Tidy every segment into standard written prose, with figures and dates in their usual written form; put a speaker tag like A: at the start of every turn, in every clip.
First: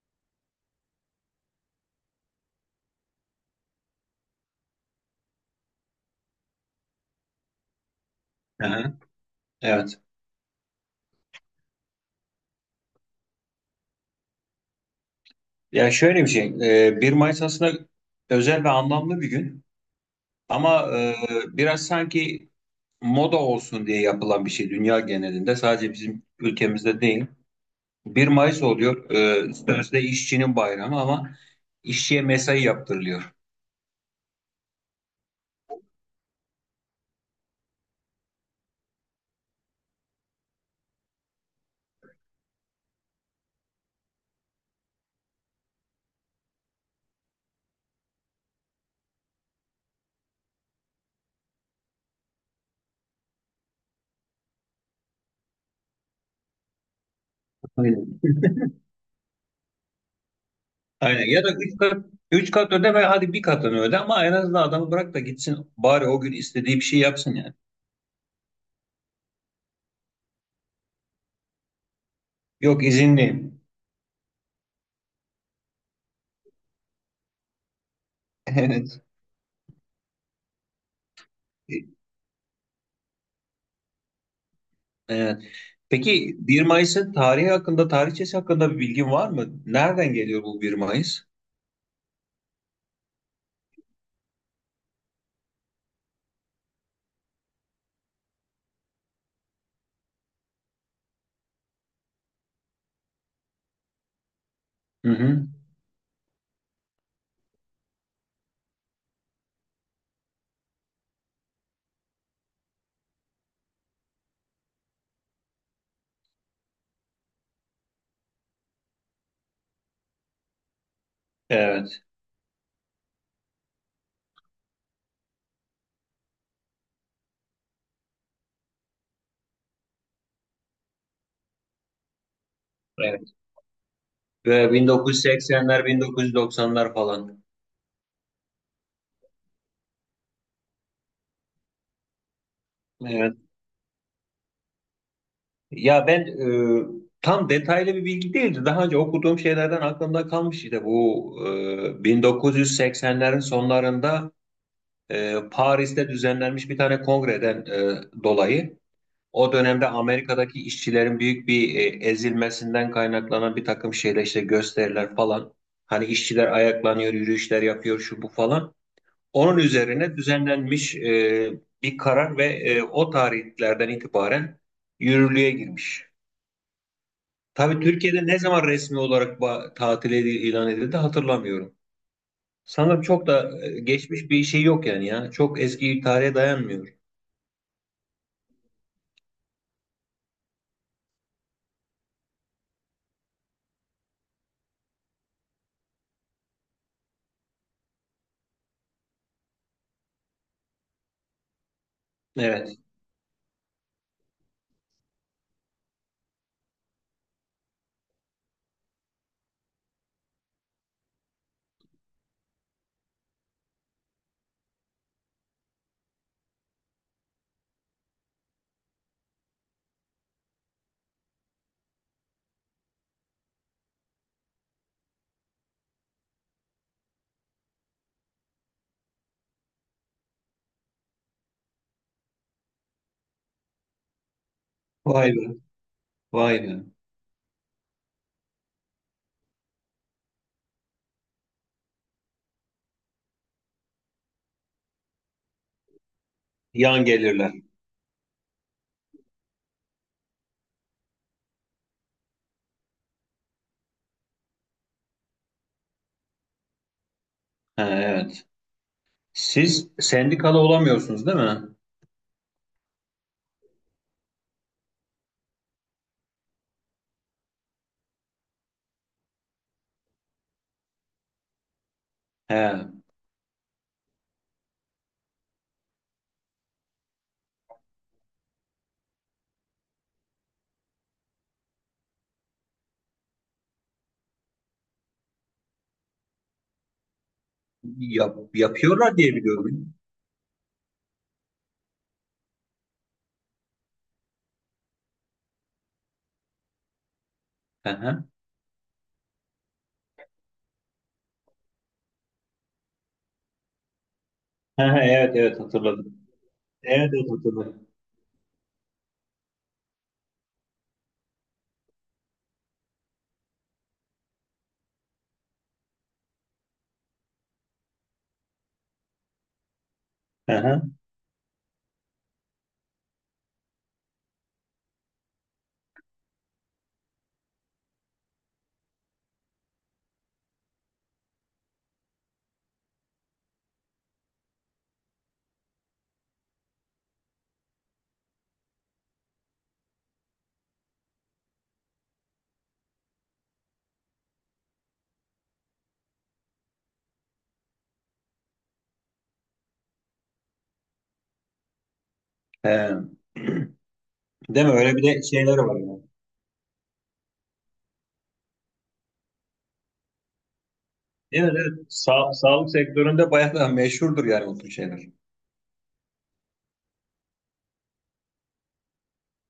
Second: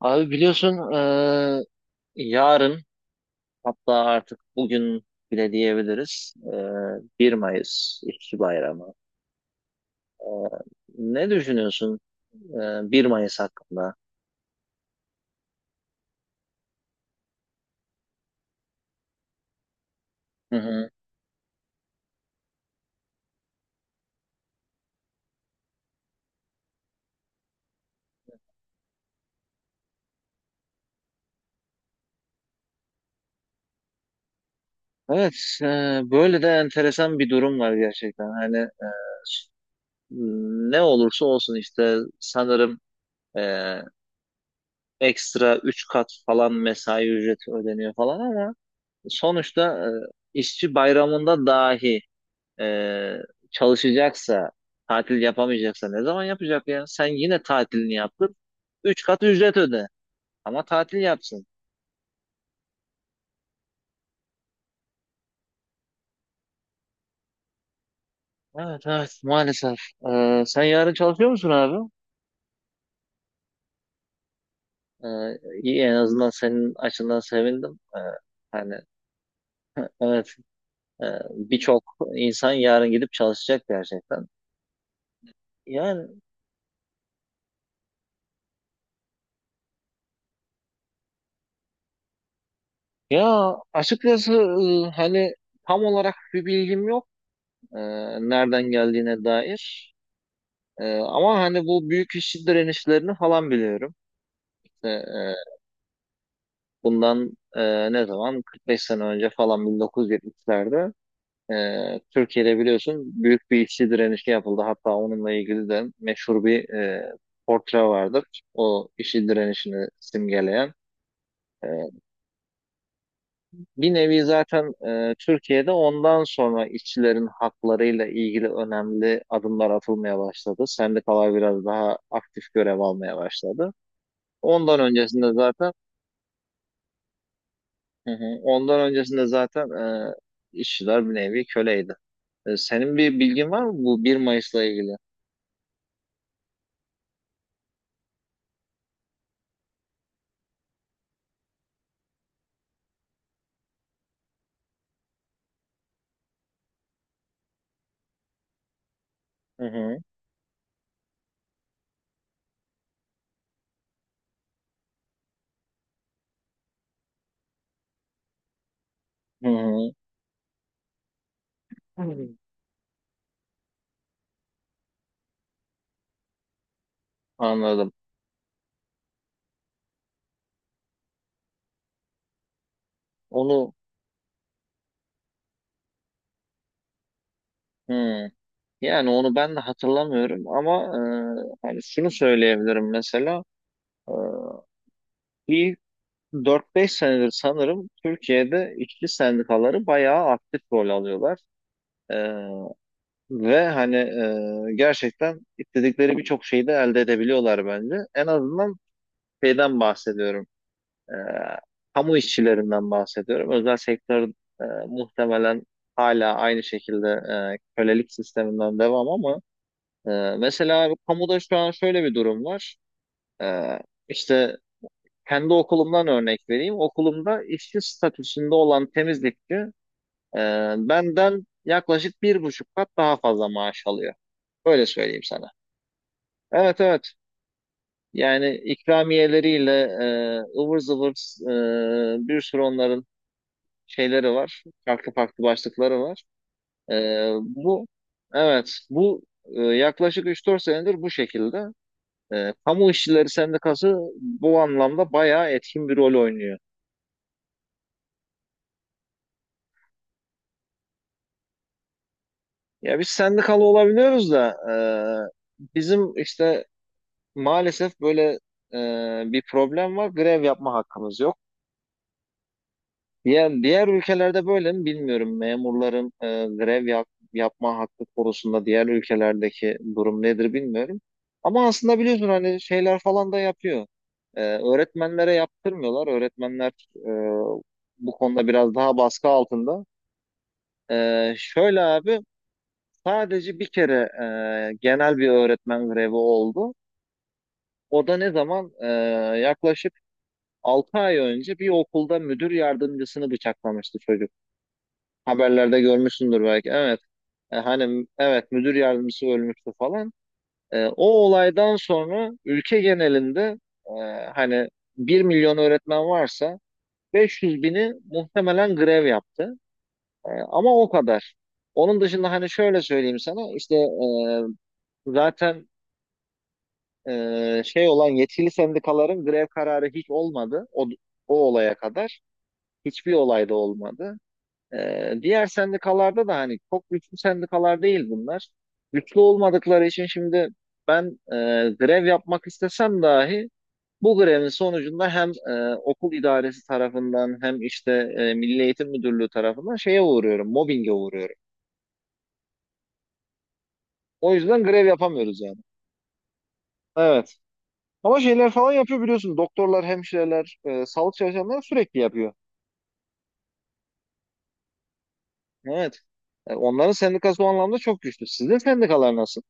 A: Abi biliyorsun yarın hatta artık bugün bile diyebiliriz. 1 Mayıs İşçi
B: Hı
A: Bayramı.
B: hı. Evet.
A: Eee, ne düşünüyorsun 1 Mayıs hakkında?
B: Ya şöyle bir şey, 1 Mayıs aslında özel ve anlamlı bir gün
A: Hı hı.
B: ama biraz sanki moda olsun diye yapılan bir şey dünya genelinde, sadece bizim ülkemizde değil. Bir Mayıs oluyor, sözde işçinin bayramı ama işçiye mesai yaptırılıyor.
A: Evet, böyle de enteresan bir durum var gerçekten. Ne olursa olsun işte sanırım eee, ekstra 3 kat falan mesai ücreti ödeniyor falan ama sonuçta işçi bayramında dahi e, çalışacaksa, tatil yapamayacaksa ne zaman yapacak ya? Sen yine tatilini
B: Aynen.
A: yaptın. Üç kat ücret öde. Ama tatil
B: Aynen. Ya
A: yapsın.
B: da üç kat, üç kat öde ve hadi bir katını öde ama en azından adamı bırak da gitsin, bari o gün istediği bir şey yapsın yani.
A: Evet evet, maalesef. Sen yarın çalışıyor musun abi?
B: Yok, izinliyim.
A: E, iyi en azından senin açından sevindim. Hani
B: Evet.
A: evet, e, birçok insan yarın gidip çalışacak gerçekten.
B: Evet.
A: Yani
B: Peki, 1 Mayıs'ın tarihi hakkında, tarihçesi hakkında bir bilgin var mı? Nereden geliyor bu 1 Mayıs?
A: ya açıkçası, hani tam olarak bir bilgim yok, e, nereden geldiğine dair. Ama hani bu büyük işçi direnişlerini falan biliyorum. İşte,
B: Hı hı.
A: bundan ne zaman? 45 sene önce falan 1970'lerde Türkiye'de biliyorsun büyük bir işçi direnişi yapıldı. Hatta onunla ilgili de meşhur bir portre vardır. O işçi direnişini simgeleyen. E,
B: Evet,
A: Bir nevi zaten Türkiye'de ondan sonra işçilerin haklarıyla ilgili önemli adımlar atılmaya başladı. Sendikalar biraz daha aktif görev almaya
B: evet.
A: başladı.
B: Böyle
A: Ondan öncesinde zaten
B: 1980'ler, 1990'lar falan.
A: hı hı, ondan öncesinde zaten e, işçiler bir nevi köleydi. Senin bir
B: Evet.
A: bilgin var mı bu bir Mayıs'la ilgili?
B: Ya ben e, tam detaylı bir bilgi değildi. Daha önce okuduğum şeylerden aklımda kalmış, işte bu 1980'lerin sonlarında Paris'te düzenlenmiş bir tane kongreden dolayı. O
A: Hı
B: dönemde
A: hı,
B: Amerika'daki işçilerin büyük bir ezilmesinden kaynaklanan bir takım şeyler, işte gösteriler falan. Hani işçiler ayaklanıyor, yürüyüşler yapıyor, şu bu falan.
A: hı
B: Onun
A: hı.
B: üzerine düzenlenmiş bir
A: Hmm.
B: karar ve o tarihlerden itibaren yürürlüğe girmiş. Tabii
A: Anladım.
B: Türkiye'de ne zaman resmi olarak ilan edildi hatırlamıyorum. Sanırım çok da
A: Onu
B: geçmiş bir şey yok yani ya. Çok eski bir tarihe dayanmıyor.
A: hı. Yani onu ben de hatırlamıyorum ama, şunu söyleyebilirim mesela. e, Bir dört beş senedir sanırım Türkiye'de işçi sendikaları bayağı aktif rol alıyorlar. E,
B: Evet.
A: Ve hani gerçekten istedikleri birçok şeyi de elde edebiliyorlar bence. En azından şeyden bahsediyorum. E, Kamu işçilerinden bahsediyorum. Özel sektör muhtemelen hala aynı şekilde kölelik sisteminden devam, ama e, mesela kamuda şu an şöyle bir durum var. E, işte Kendi okulumdan örnek vereyim. Okulumda işçi statüsünde olan temizlikçi, e, benden yaklaşık bir buçuk kat daha fazla maaş alıyor. Öyle söyleyeyim
B: Vay
A: sana.
B: be. Vay
A: Evet
B: be.
A: evet. Yani ikramiyeleriyle, ıvır zıvır, bir sürü onların şeyleri var. Farklı farklı başlıkları var. E,
B: Yan gelirler.
A: bu evet, bu yaklaşık üç dört senedir bu şekilde. Kamu işçileri sendikası bu anlamda bayağı etkin bir rol oynuyor.
B: Ha, evet. Siz sendikalı olamıyorsunuz değil mi?
A: Ya biz sendikalı olabiliyoruz da bizim işte maalesef böyle bir problem var. Grev yapma hakkımız yok.
B: He.
A: Diğer ülkelerde böyle mi bilmiyorum. Memurların yapma hakkı konusunda diğer ülkelerdeki durum nedir bilmiyorum. Ama aslında biliyorsun hani şeyler falan da yapıyor. Öğretmenlere yaptırmıyorlar. Öğretmenler bu
B: Yap,
A: konuda biraz daha
B: yapıyorlar
A: baskı
B: diye
A: altında.
B: biliyorum.
A: Şöyle abi, sadece bir kere genel bir öğretmen grevi oldu.
B: Hı
A: O da
B: hı.
A: ne zaman? Yaklaşık 6 ay önce bir okulda müdür yardımcısını bıçaklamıştı çocuk.
B: Hı hı, evet, evet,
A: Haberlerde
B: hatırladım.
A: görmüşsündür belki. Evet.
B: Evet, evet, hatırladım.
A: Evet, müdür yardımcısı ölmüştü falan. O olaydan sonra ülke genelinde e, hani bir milyon öğretmen varsa 500 bini muhtemelen grev yaptı.
B: Hı
A: Ama
B: hı.
A: o kadar. Onun dışında hani şöyle söyleyeyim sana, zaten şey olan yetkili sendikaların grev kararı hiç olmadı. O olaya kadar. Hiçbir olayda olmadı. Diğer sendikalarda da hani çok güçlü sendikalar değil bunlar. Güçlü olmadıkları için şimdi ben e, grev yapmak istesem dahi bu grevin sonucunda hem okul idaresi tarafından hem işte Milli Eğitim Müdürlüğü tarafından şeye uğruyorum, mobbinge uğruyorum.
B: He.
A: O yüzden
B: Değil mi?
A: grev
B: Öyle bir de
A: yapamıyoruz
B: şeyler
A: yani.
B: var yani.
A: Evet. Ama şeyler falan yapıyor biliyorsun. Doktorlar, hemşireler, sağlık
B: Evet,
A: çalışanları
B: evet.
A: sürekli yapıyor.
B: Sağlık sektöründe bayağı da meşhurdur yani, o tür şeyler.
A: Evet. Onların sendikası o anlamda çok güçlü. Sizin sendikalar nasıl?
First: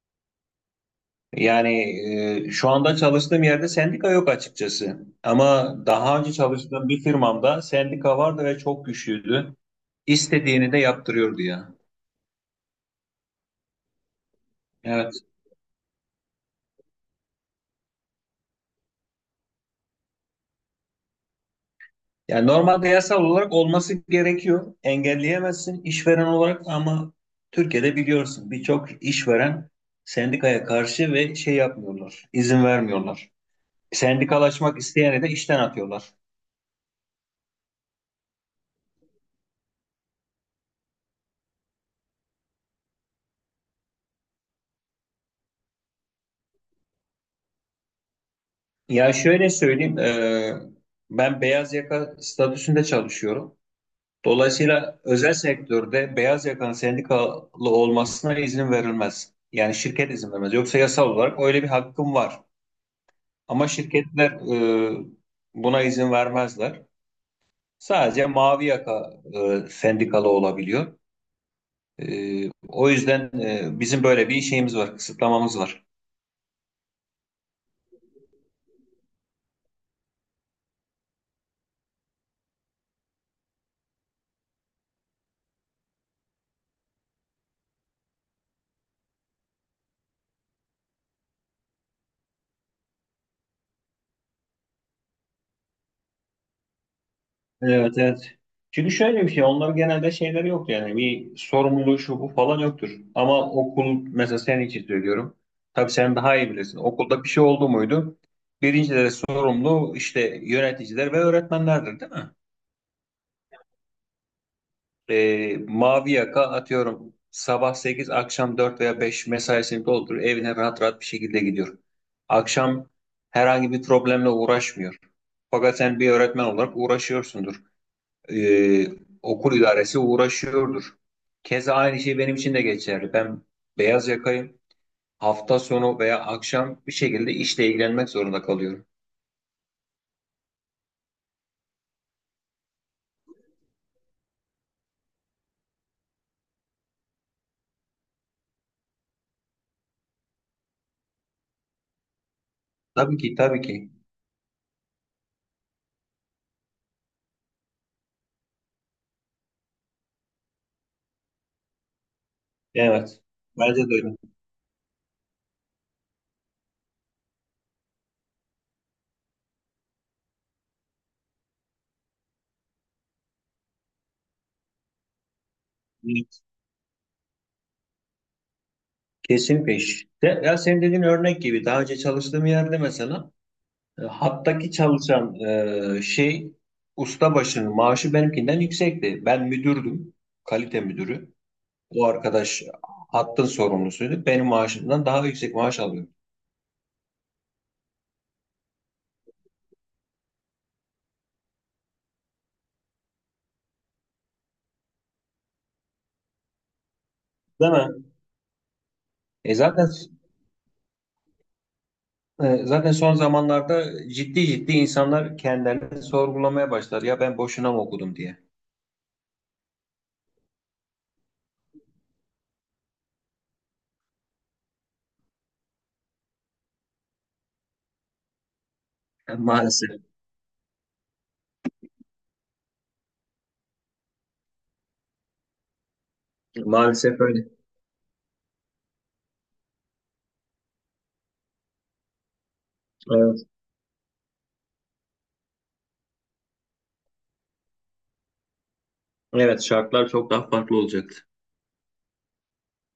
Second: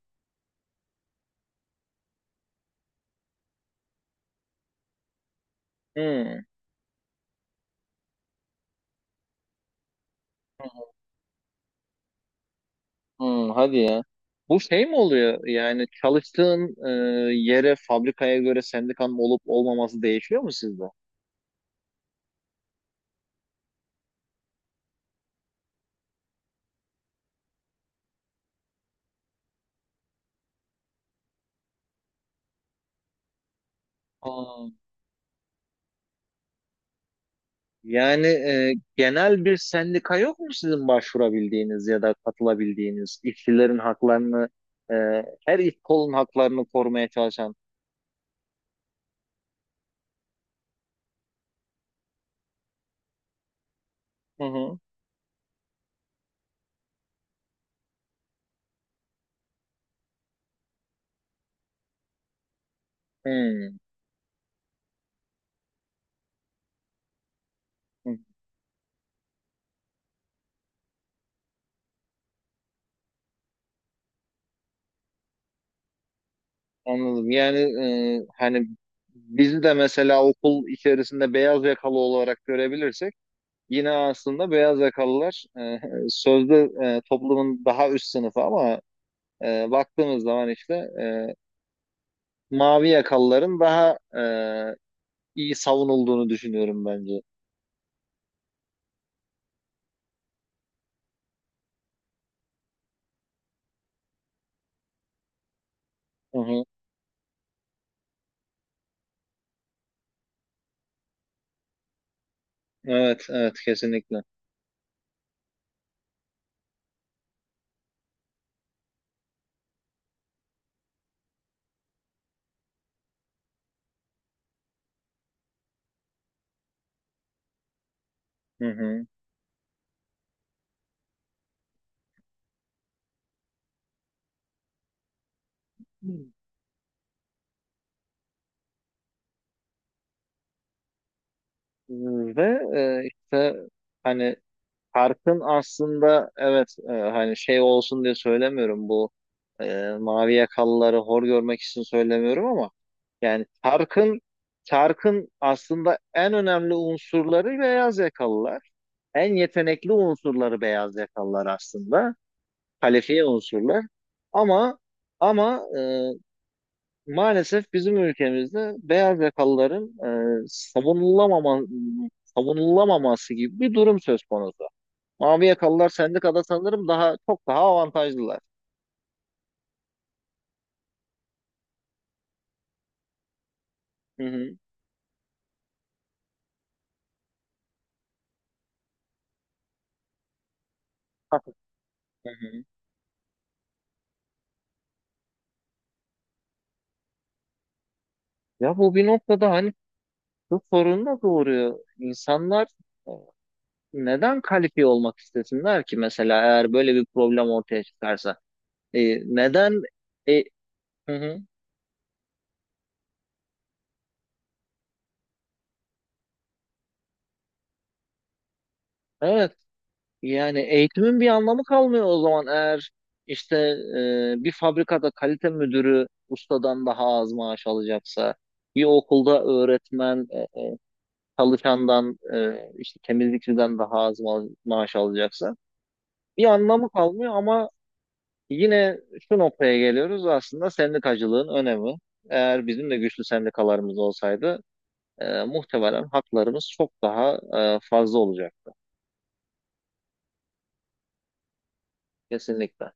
B: Yani şu anda çalıştığım yerde sendika yok açıkçası. Ama daha önce
A: Hmm.
B: çalıştığım bir firmamda sendika vardı ve çok güçlüydü. İstediğini de yaptırıyordu ya.
A: Hmm, hadi ya. Bu şey mi
B: Evet.
A: oluyor? Yani çalıştığın yere, fabrikaya göre sendikanın olup olmaması değişiyor mu sizde?
B: Yani normalde yasal olarak olması gerekiyor. Engelleyemezsin işveren olarak ama Türkiye'de biliyorsun birçok işveren sendikaya karşı ve şey yapmıyorlar, izin vermiyorlar.
A: Aa.
B: Sendikalaşmak isteyeni de işten atıyorlar.
A: Yani genel bir sendika yok mu sizin başvurabildiğiniz ya da katılabildiğiniz işçilerin haklarını, e, her iş kolun haklarını korumaya çalışan?
B: Ya şöyle söyleyeyim, ben beyaz yaka statüsünde çalışıyorum.
A: Hı hı.
B: Dolayısıyla özel sektörde beyaz yakanın sendikalı olmasına izin verilmez. Yani şirket izin vermez. Yoksa yasal olarak öyle bir hakkım var. Ama
A: Hmm,
B: şirketler e, buna izin vermezler.
A: hı,
B: Sadece mavi yaka sendikalı olabiliyor. O yüzden bizim böyle bir şeyimiz var, kısıtlamamız var.
A: anladım. Yani e, hani bizi de mesela okul içerisinde beyaz yakalı olarak görebilirsek, yine aslında beyaz yakalılar sözde toplumun daha üst sınıfı, ama baktığımız zaman işte e, mavi yakalıların daha iyi savunulduğunu düşünüyorum bence.
B: Evet, evet. Çünkü şöyle bir şey, onların genelde şeyleri yok yani, bir sorumluluğu şu bu falan yoktur. Ama okul mesela, senin için söylüyorum. Tabii sen daha
A: Hı
B: iyi
A: hı.
B: bilirsin. Okulda bir şey oldu muydu? Birinci derece sorumlu, işte yöneticiler ve öğretmenlerdir değil mi?
A: Evet, evet kesinlikle.
B: Mavi yaka, atıyorum, sabah 8, akşam 4 veya 5 mesaisini dolduruyor, evine rahat rahat bir şekilde gidiyor. Akşam herhangi bir problemle uğraşmıyor. Fakat sen bir öğretmen olarak uğraşıyorsundur.
A: Hı
B: E,
A: hı.
B: okul idaresi uğraşıyordur. Keza aynı şey benim için de geçerli. Ben beyaz yakayım. Hafta sonu veya akşam bir şekilde işle ilgilenmek zorunda kalıyorum.
A: Ve e, işte hani Parkın aslında, evet, şey olsun diye söylemiyorum, bu mavi yakalıları hor görmek için söylemiyorum, ama
B: Tabii ki,
A: yani
B: tabii ki.
A: Tark'ın aslında en önemli unsurları beyaz yakalılar. En yetenekli unsurları beyaz yakalılar aslında.
B: Evet.
A: Kalifiye
B: Bence
A: unsurlar.
B: de
A: Ama ama maalesef bizim ülkemizde beyaz yakalıların e, savunulamama, savunulamaması gibi bir durum söz konusu. Mavi yakalılar
B: öyle.
A: sendikada sanırım daha çok daha avantajlılar.
B: Kesinlikle. İşte. Ya senin dediğin örnek gibi, daha önce çalıştığım yerde mesela
A: Hı hı.
B: hattaki çalışan e, şey ustabaşının maaşı benimkinden yüksekti. Ben müdürdüm. Kalite müdürü.
A: Hafif.
B: O
A: Hı hı.
B: arkadaş hattın sorumlusuydu. Benim maaşımdan daha yüksek maaş alıyordu.
A: Ya bu bir noktada hani şu sorun da doğuruyor. İnsanlar e, neden kalifiye olmak istesinler ki mesela, eğer böyle bir problem
B: Değil
A: ortaya
B: mi?
A: çıkarsa?
B: E
A: Neden?
B: zaten
A: E, hı hı.
B: zaten son zamanlarda ciddi ciddi insanlar kendilerini sorgulamaya başlar. Ya ben boşuna mı okudum diye.
A: Evet. Yani eğitimin bir anlamı kalmıyor o zaman, eğer işte bir fabrikada kalite müdürü ustadan daha az maaş alacaksa, bir
B: E,
A: okulda
B: maalesef.
A: öğretmen çalışandan, temizlikçiden daha az maaş alacaksa bir anlamı
B: Maalesef
A: kalmıyor,
B: öyle.
A: ama yine şu noktaya geliyoruz aslında: sendikacılığın önemi. Eğer bizim de güçlü
B: Evet.
A: sendikalarımız olsaydı muhtemelen haklarımız çok daha fazla olacaktı.
B: Evet, şartlar çok daha farklı olacaktı.
A: Kesinlikle.